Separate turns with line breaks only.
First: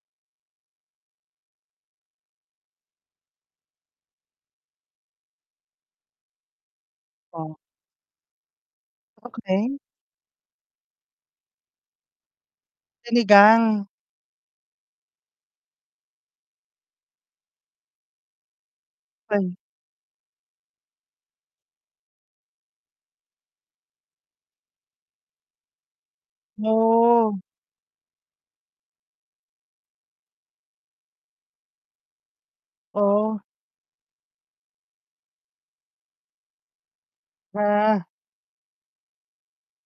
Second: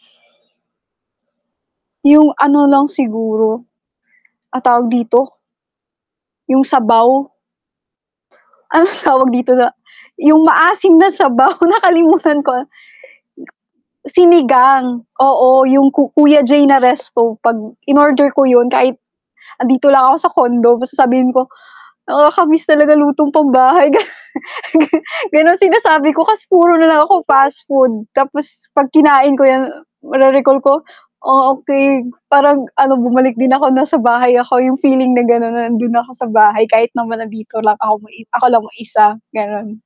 Yung ano lang siguro. Ah, tawag dito. Yung sabaw.
Oh.
Anong tawag dito nga
Okey.
yung maasim na sabaw, nakalimutan ko.
Sinigang.
Sinigang, oo yung ku Kuya J na resto 'pag inorder ko yun, kahit
Ay.
'andito lang ako sa condo basta sasabihin ko, "Nakakamiss talaga lutong pambahay." Ga ganon, sinasabi ko kasi puro nalang ako
No.
fast food, tapos 'pag kinain ko 'yan ma-re-recall ko, "Ah, okey parang ano, bumalik
Oh.
din ako nasa bahay ako." Yung feeling na ganon na nandun na ako sa bahay, kahit naman nandito lang ako
Ah.
ako lang mag-isa ganon.